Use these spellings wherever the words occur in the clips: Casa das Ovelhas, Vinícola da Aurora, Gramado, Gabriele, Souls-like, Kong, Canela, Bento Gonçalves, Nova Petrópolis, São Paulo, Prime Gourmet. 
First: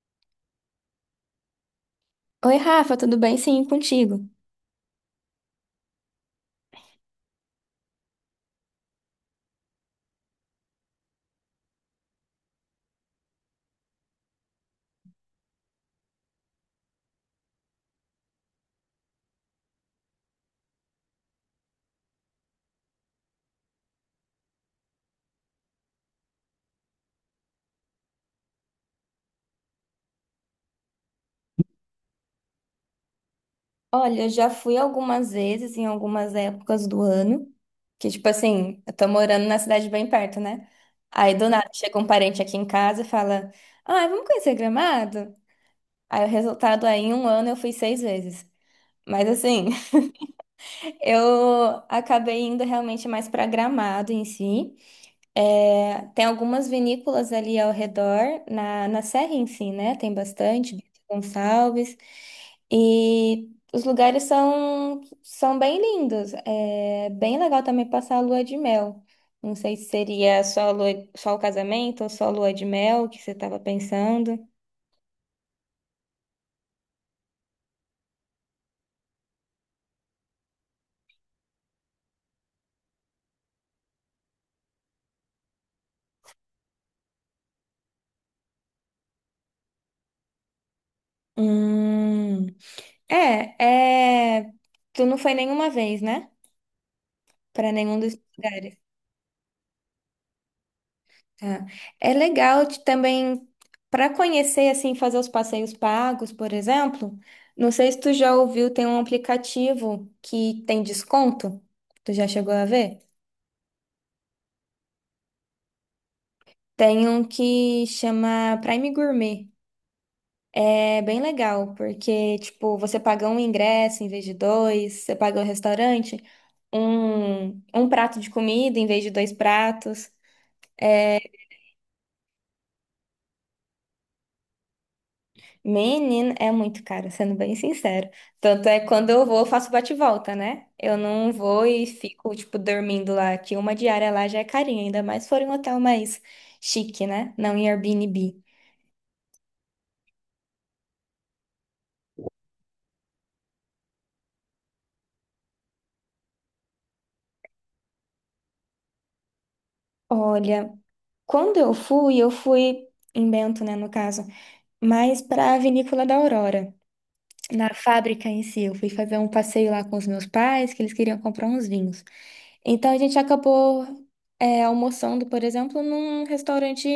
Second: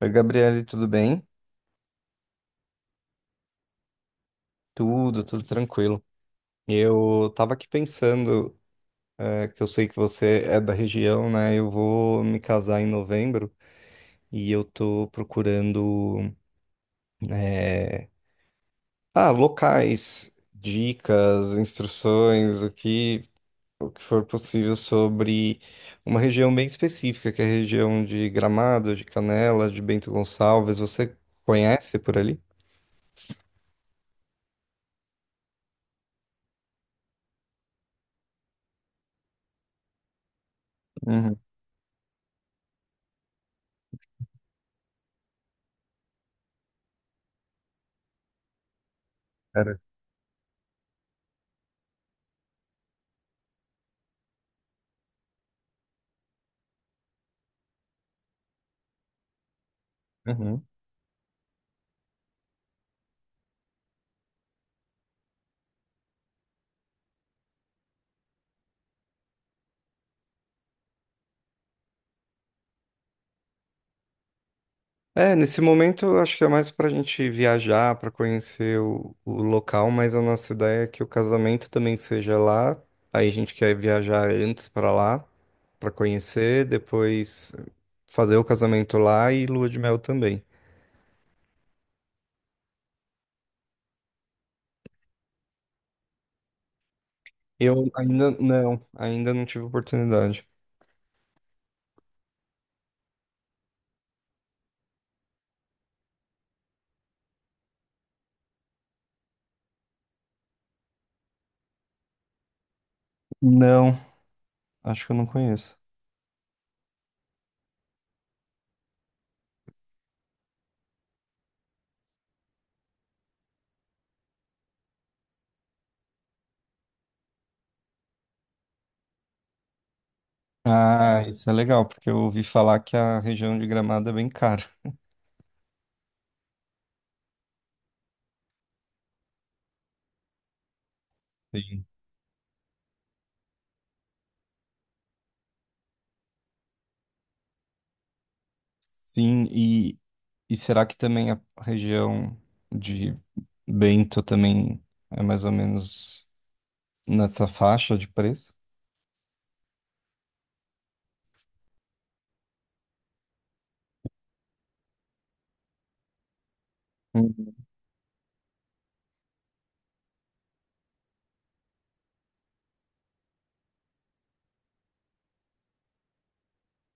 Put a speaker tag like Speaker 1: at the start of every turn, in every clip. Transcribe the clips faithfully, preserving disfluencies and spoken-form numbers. Speaker 1: Oi, Gabriele, tudo bem?
Speaker 2: Oi, Rafa, tudo bem? Sim, contigo.
Speaker 1: Tudo, tudo tranquilo. Eu tava aqui pensando, eh, que eu sei que você é da região, né? Eu vou me casar em novembro e eu tô procurando, eh, ah, locais, dicas, instruções, o que, o que for possível sobre uma região bem específica, que é a região de Gramado, de Canela, de Bento Gonçalves. Você conhece por ali?
Speaker 2: Olha, já fui algumas vezes em algumas épocas do ano, que tipo assim, eu tô morando na cidade bem perto, né? Aí
Speaker 1: Uhum.
Speaker 2: do nada chega um parente aqui em casa e fala: "Ah, vamos conhecer Gramado?" Aí o resultado aí em um ano eu fui seis vezes. Mas assim,
Speaker 1: Cara.
Speaker 2: eu acabei indo realmente mais pra Gramado em si. É, tem algumas vinícolas ali ao redor, na, na serra em si, né? Tem bastante, Bento Gonçalves. E os lugares são, são bem lindos. É bem legal também passar a lua de mel. Não sei se seria só, a lua, só o casamento ou só a lua de mel que você estava pensando.
Speaker 1: É, nesse momento eu acho que é mais pra gente viajar, pra conhecer o, o local, mas a nossa ideia é que o casamento também seja lá. Aí a gente quer viajar antes pra lá, pra conhecer, depois fazer o casamento lá e lua de mel também.
Speaker 2: Hum, é, é. Tu não foi nenhuma vez, né? Para
Speaker 1: Eu
Speaker 2: nenhum dos
Speaker 1: ainda
Speaker 2: lugares.
Speaker 1: não, ainda não tive oportunidade.
Speaker 2: Tá. É legal de também para conhecer assim, fazer os passeios pagos, por exemplo. Não sei se tu já ouviu, tem um aplicativo que tem desconto. Tu já chegou a ver?
Speaker 1: Não, acho que eu não conheço.
Speaker 2: Tem um que chama Prime Gourmet. É bem legal, porque tipo, você paga um ingresso em vez de dois, você paga o restaurante, um, um prato de comida em vez de dois pratos. É,
Speaker 1: Ah, isso é legal, porque eu ouvi falar que a região de Gramado é bem cara.
Speaker 2: menino, é muito caro, sendo bem sincero. Tanto é que quando eu vou, eu faço bate-volta, né? Eu não vou e fico, tipo, dormindo lá, que uma diária lá já é carinha, ainda mais se for em um hotel mais chique, né? Não em Airbnb.
Speaker 1: Sim, e, e será que também a região de Bento também é mais ou menos nessa faixa de preço?
Speaker 2: Olha, quando eu fui, eu fui em Bento, né, no caso, mas para a Vinícola da Aurora,
Speaker 1: Uhum.
Speaker 2: na fábrica em si. Eu fui fazer um passeio lá com os meus pais, que eles queriam comprar uns vinhos. Então a gente acabou é, almoçando, por exemplo, num restaurante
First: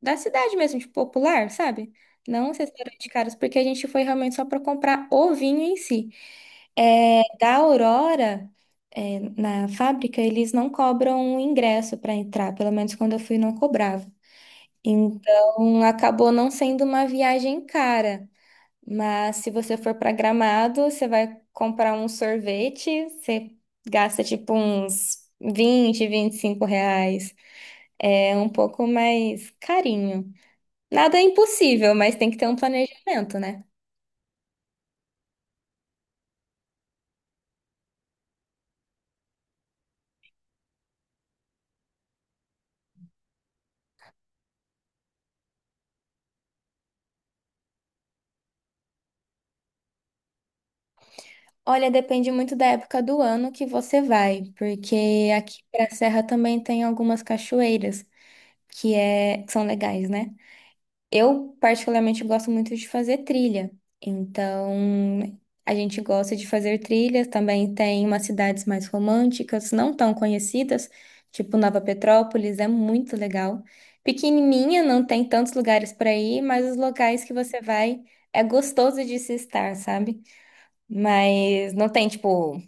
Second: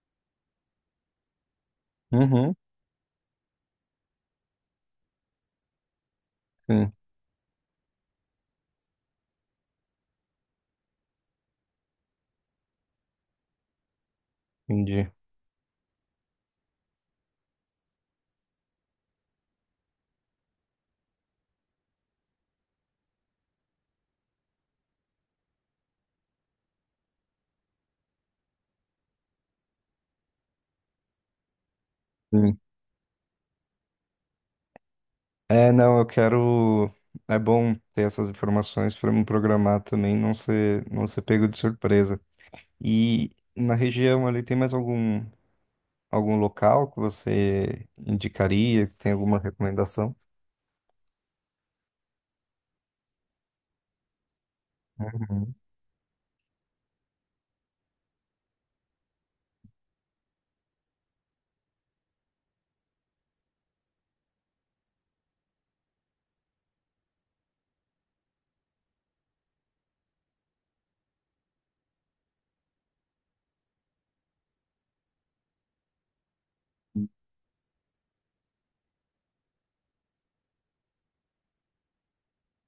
Speaker 2: da cidade mesmo, tipo, popular, sabe? Não
Speaker 1: Uhum.
Speaker 2: os restaurantes caros, porque a gente foi realmente só para comprar o vinho em si.
Speaker 1: Sim,
Speaker 2: É, da Aurora, é, na fábrica, eles não cobram ingresso para entrar, pelo menos quando eu fui não cobrava.
Speaker 1: entendi.
Speaker 2: Então acabou não sendo uma viagem cara. Mas se você for para Gramado, você vai comprar um sorvete, você gasta tipo uns vinte vinte e cinco reais. É um pouco mais carinho. Nada é impossível, mas tem que ter um
Speaker 1: Sim.
Speaker 2: planejamento, né?
Speaker 1: É, não, eu quero. É bom ter essas informações para me programar também, não ser, não ser pego de surpresa. E na região ali tem mais algum, algum local que você indicaria, que tem alguma recomendação?
Speaker 2: Olha, depende muito da época do ano que você vai, porque
Speaker 1: Uhum.
Speaker 2: aqui para a Serra também tem algumas cachoeiras que, é, que são legais, né? Eu, particularmente, gosto muito de fazer trilha. Então, a gente gosta de fazer trilhas. Também tem umas cidades mais românticas, não tão conhecidas, tipo Nova Petrópolis, é muito legal. Pequenininha, não tem tantos lugares para ir, mas os locais que você vai é gostoso de se estar, sabe? Mas não tem, tipo,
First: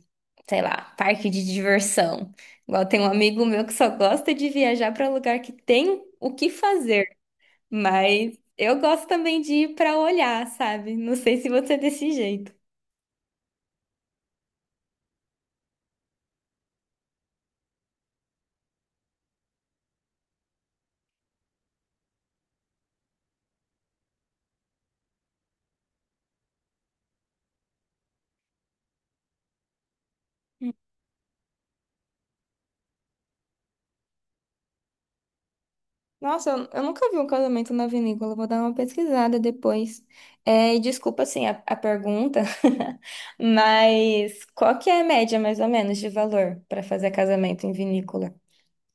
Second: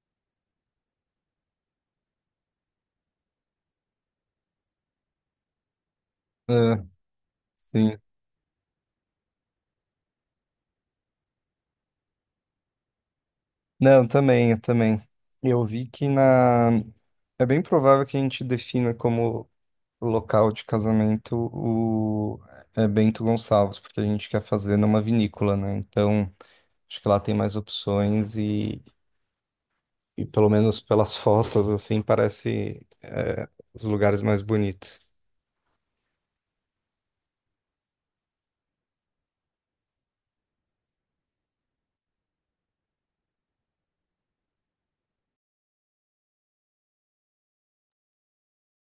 Speaker 2: sei lá, parque de diversão. Igual tem um amigo meu que só gosta de viajar para lugar que tem o que
Speaker 1: É,
Speaker 2: fazer.
Speaker 1: sim.
Speaker 2: Mas eu gosto também de ir pra olhar, sabe? Não sei se você é desse jeito.
Speaker 1: Não, também, eu também. Eu vi que na. É bem provável que a gente defina como local de casamento o é Bento Gonçalves, porque a gente quer fazer numa vinícola, né? Então, acho que lá tem mais opções e, e pelo menos pelas fotos, assim, parece é, os lugares mais bonitos.
Speaker 2: Nossa, eu eu nunca vi um casamento na vinícola, vou dar uma pesquisada depois. É, e desculpa, assim, a, a pergunta, mas qual que é a média, mais ou menos, de valor para fazer casamento em vinícola?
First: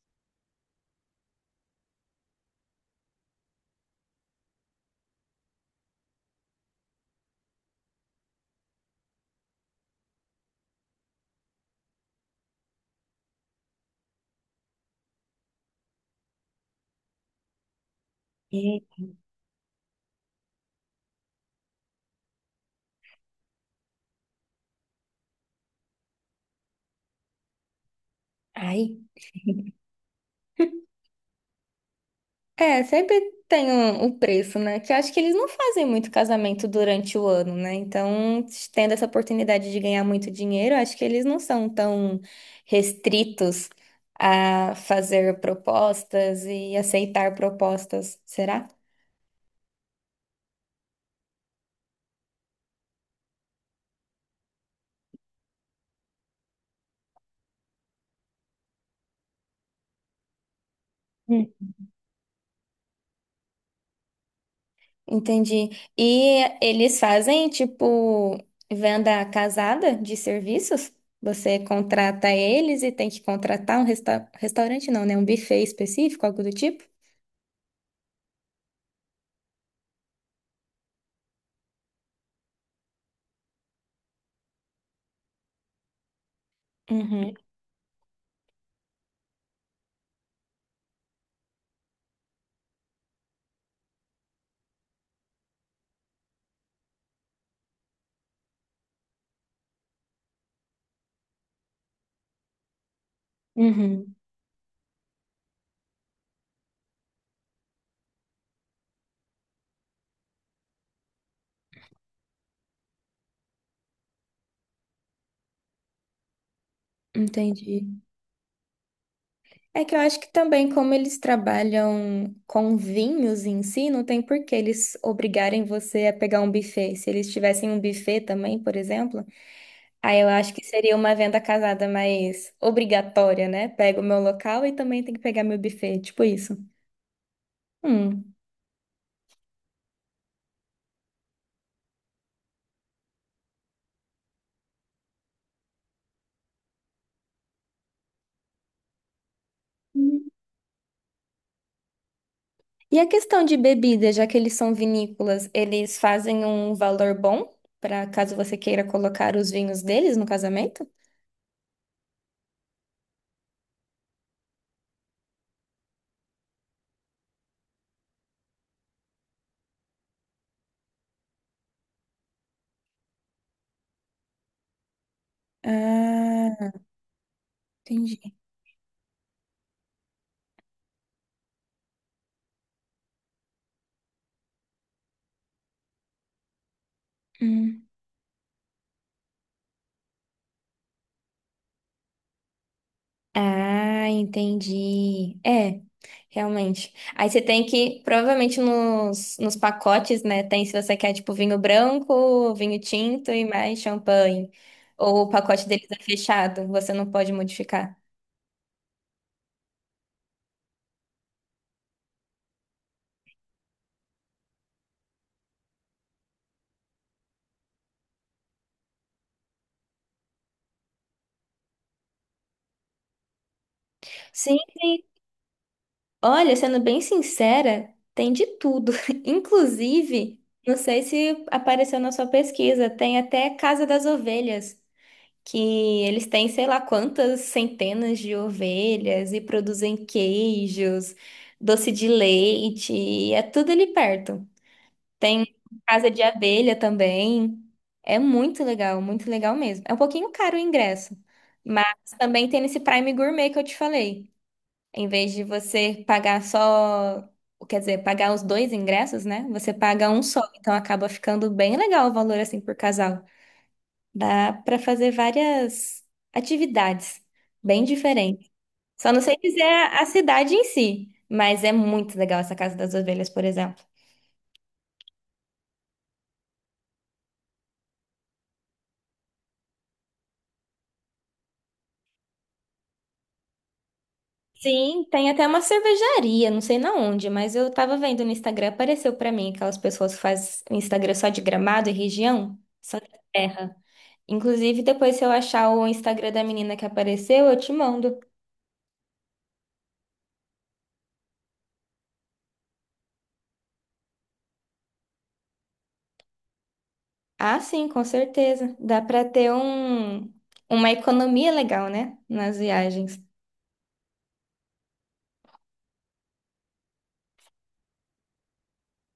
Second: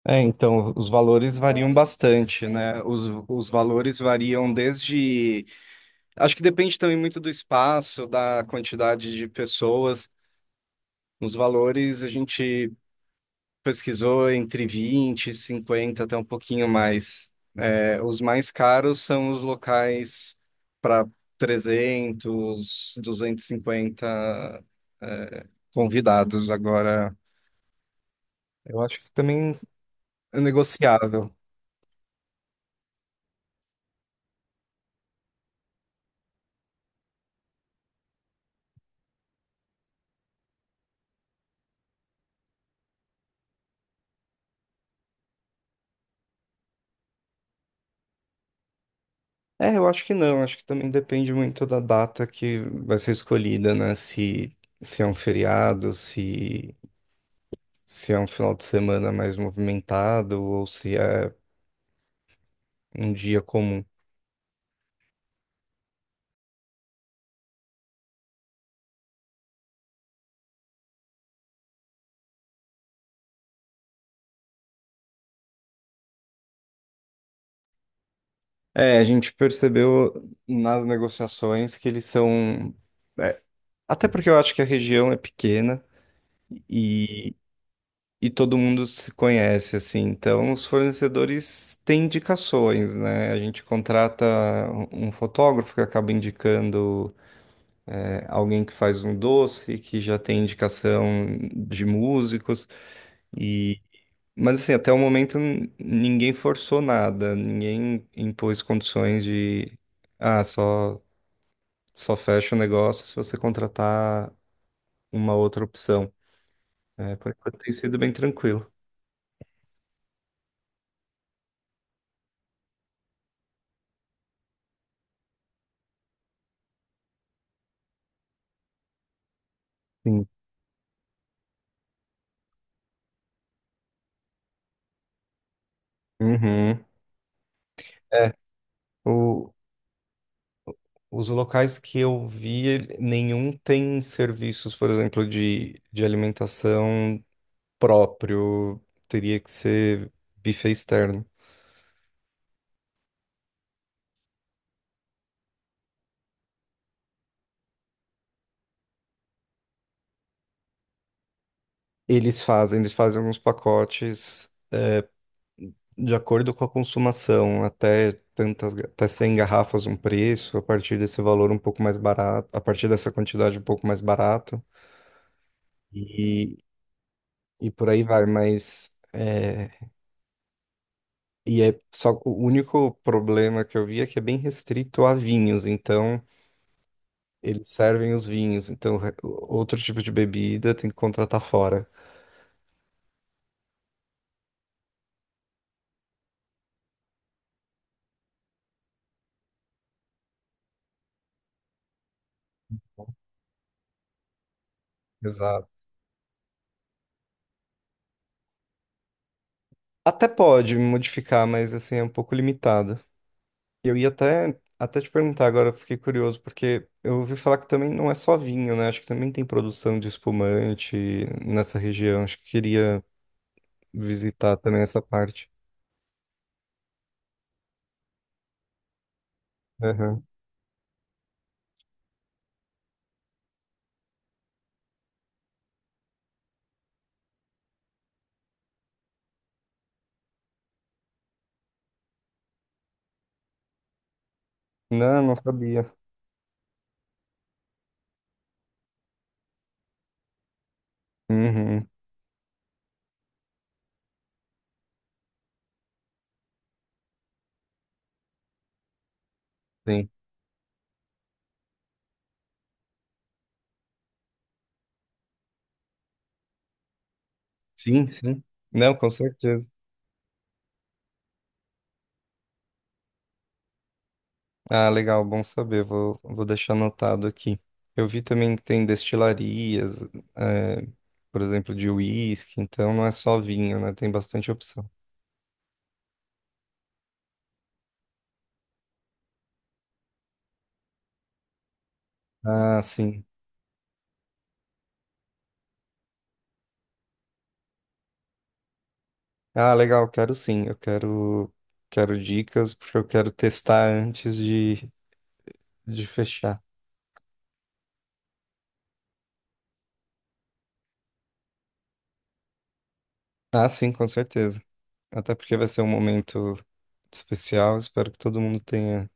Speaker 1: É, então, os valores variam bastante, né? Os, os valores variam desde. Acho que depende também muito do espaço, da quantidade de pessoas. Os valores a gente pesquisou entre vinte cinquenta até um pouquinho mais. É, os mais
Speaker 2: E
Speaker 1: caros são os locais para trezentos, duzentos e cinquenta é, convidados. Agora, eu
Speaker 2: aí?
Speaker 1: acho que também é negociável.
Speaker 2: É, sempre tem um, um preço, né? Que eu acho que eles não fazem muito casamento durante o ano, né? Então, tendo essa oportunidade de ganhar muito dinheiro, eu acho que eles não são tão restritos a fazer propostas e aceitar propostas, será?
Speaker 1: É, eu acho que não. Acho que também depende muito da data que vai ser escolhida, né? Se, se é um feriado, se, se é um final de semana mais movimentado ou se é
Speaker 2: Hum.
Speaker 1: um dia comum.
Speaker 2: Entendi. E eles fazem, tipo, venda casada de serviços? Você contrata eles e tem que contratar um resta- restaurante, não, né? Um buffet específico, algo do tipo?
Speaker 1: É, a gente percebeu nas negociações que eles são. É, até porque eu acho que a região é pequena e,
Speaker 2: Uhum,
Speaker 1: e todo mundo se conhece, assim. Então, os fornecedores têm indicações, né? A gente contrata um um fotógrafo que acaba indicando, é, alguém que faz um doce, que já tem indicação de músicos. E,
Speaker 2: uhum.
Speaker 1: mas, assim, até o momento n- ninguém forçou nada, ninguém impôs condições de. Ah, só. Só fecha o negócio se você contratar uma outra opção. É, por enquanto tem
Speaker 2: Entendi.
Speaker 1: sido bem tranquilo.
Speaker 2: É que eu acho que também, como eles trabalham com vinhos em si, não tem por que eles obrigarem você a pegar um buffet. Se eles tivessem um buffet também, por exemplo, aí
Speaker 1: Sim.
Speaker 2: eu acho que seria uma venda casada mais obrigatória, né? Pego o meu local e também tem que pegar meu buffet, tipo isso.
Speaker 1: Uhum. É,
Speaker 2: Hum.
Speaker 1: o- os locais que eu vi, ele- nenhum tem serviços, por exemplo, de, de alimentação próprio. Teria que ser
Speaker 2: Hum.
Speaker 1: buffet externo.
Speaker 2: E a questão de bebida, já que eles são vinícolas, eles fazem um valor bom para caso você queira colocar os vinhos deles no casamento?
Speaker 1: Eles fazem, eles fazem alguns pacotes de acordo com a consumação, até tantas, ga- até cem garrafas um preço, a partir desse valor um pouco mais barato, a partir dessa quantidade um pouco mais barato. E,
Speaker 2: Ah,
Speaker 1: e por aí vai,
Speaker 2: entendi.
Speaker 1: mas é, e é só o único problema que eu vi é que é bem restrito a vinhos, então eles servem os vinhos, então re- outro tipo de bebida tem que contratar fora.
Speaker 2: Ah, entendi. É, realmente. Aí você tem que, provavelmente nos, nos pacotes, né? Tem se você quer, tipo, vinho branco, vinho tinto e mais champanhe. Ou o
Speaker 1: Exato.
Speaker 2: pacote deles é fechado, você não pode modificar.
Speaker 1: Até pode modificar, mas assim é um pouco limitado. Eu ia até até te perguntar agora, eu fiquei curioso porque eu ouvi falar que também não é só vinho, né? Acho que também tem produção de espumante nessa região. Acho que queria visitar
Speaker 2: Sim,
Speaker 1: também essa
Speaker 2: sim.
Speaker 1: parte.
Speaker 2: Olha, sendo bem sincera, tem de tudo.
Speaker 1: Aham.
Speaker 2: Inclusive, não sei se apareceu na sua pesquisa, tem até Casa das Ovelhas. Que eles têm sei lá quantas centenas de ovelhas e produzem queijos, doce de leite, e é tudo ali perto.
Speaker 1: Não, não
Speaker 2: Tem
Speaker 1: sabia.
Speaker 2: casa de abelha também. É muito legal, muito legal mesmo. É um pouquinho caro o ingresso, mas
Speaker 1: Uhum,
Speaker 2: também tem esse Prime Gourmet que eu te falei. Em vez de você pagar só, quer dizer, pagar os dois ingressos, né? Você
Speaker 1: sim.
Speaker 2: paga um só, então acaba ficando bem legal o valor assim por casal. Dá para fazer várias atividades bem
Speaker 1: Sim, sim.
Speaker 2: diferentes.
Speaker 1: Não, com
Speaker 2: Só não sei dizer
Speaker 1: certeza.
Speaker 2: a a cidade em si, mas é muito legal essa Casa das Ovelhas, por exemplo.
Speaker 1: Ah, legal, bom saber. Vou, vou deixar anotado aqui. Eu vi também que tem destilarias, é, por exemplo, de uísque, então não é só vinho, né? Tem bastante opção.
Speaker 2: Sim, tem até uma cervejaria, não sei na onde, mas eu tava vendo no Instagram, apareceu pra mim aquelas pessoas que fazem o Instagram só de Gramado e região,
Speaker 1: Ah,
Speaker 2: só da
Speaker 1: sim.
Speaker 2: terra. Inclusive, depois se eu achar o Instagram da menina que apareceu, eu te mando.
Speaker 1: Ah, legal, quero sim. Eu quero, quero dicas, porque eu quero testar antes de, de fechar.
Speaker 2: Ah, sim, com certeza. Dá pra ter um, uma economia legal, né, nas viagens.
Speaker 1: Ah, sim, com certeza. Até porque vai ser um momento especial. Espero que todo mundo tenha.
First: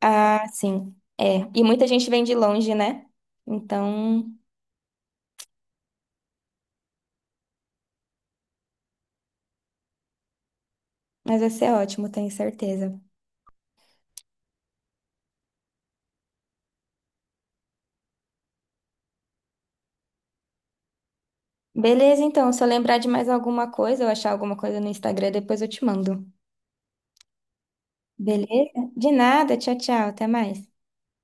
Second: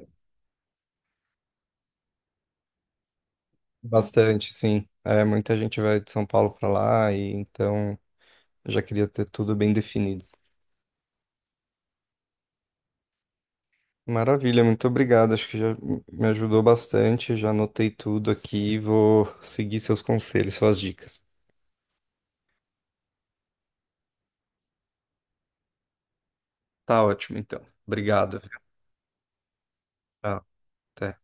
Speaker 2: Ah, sim. É. E muita gente vem de longe, né? Então,
Speaker 1: Bastante, sim. É, muita gente vai de São Paulo para lá e então eu já queria ter tudo bem definido.
Speaker 2: mas vai ser ótimo, tenho certeza.
Speaker 1: Maravilha, muito obrigado. Acho que já me ajudou bastante. Já anotei tudo aqui. Vou seguir seus conselhos, suas dicas.
Speaker 2: Beleza, então. Se eu lembrar de mais alguma coisa, eu achar alguma coisa no Instagram, depois eu te mando.
Speaker 1: Tá ótimo, então. Obrigado.
Speaker 2: Beleza? De nada. Tchau, tchau. Até
Speaker 1: Tchau.
Speaker 2: mais.
Speaker 1: Até.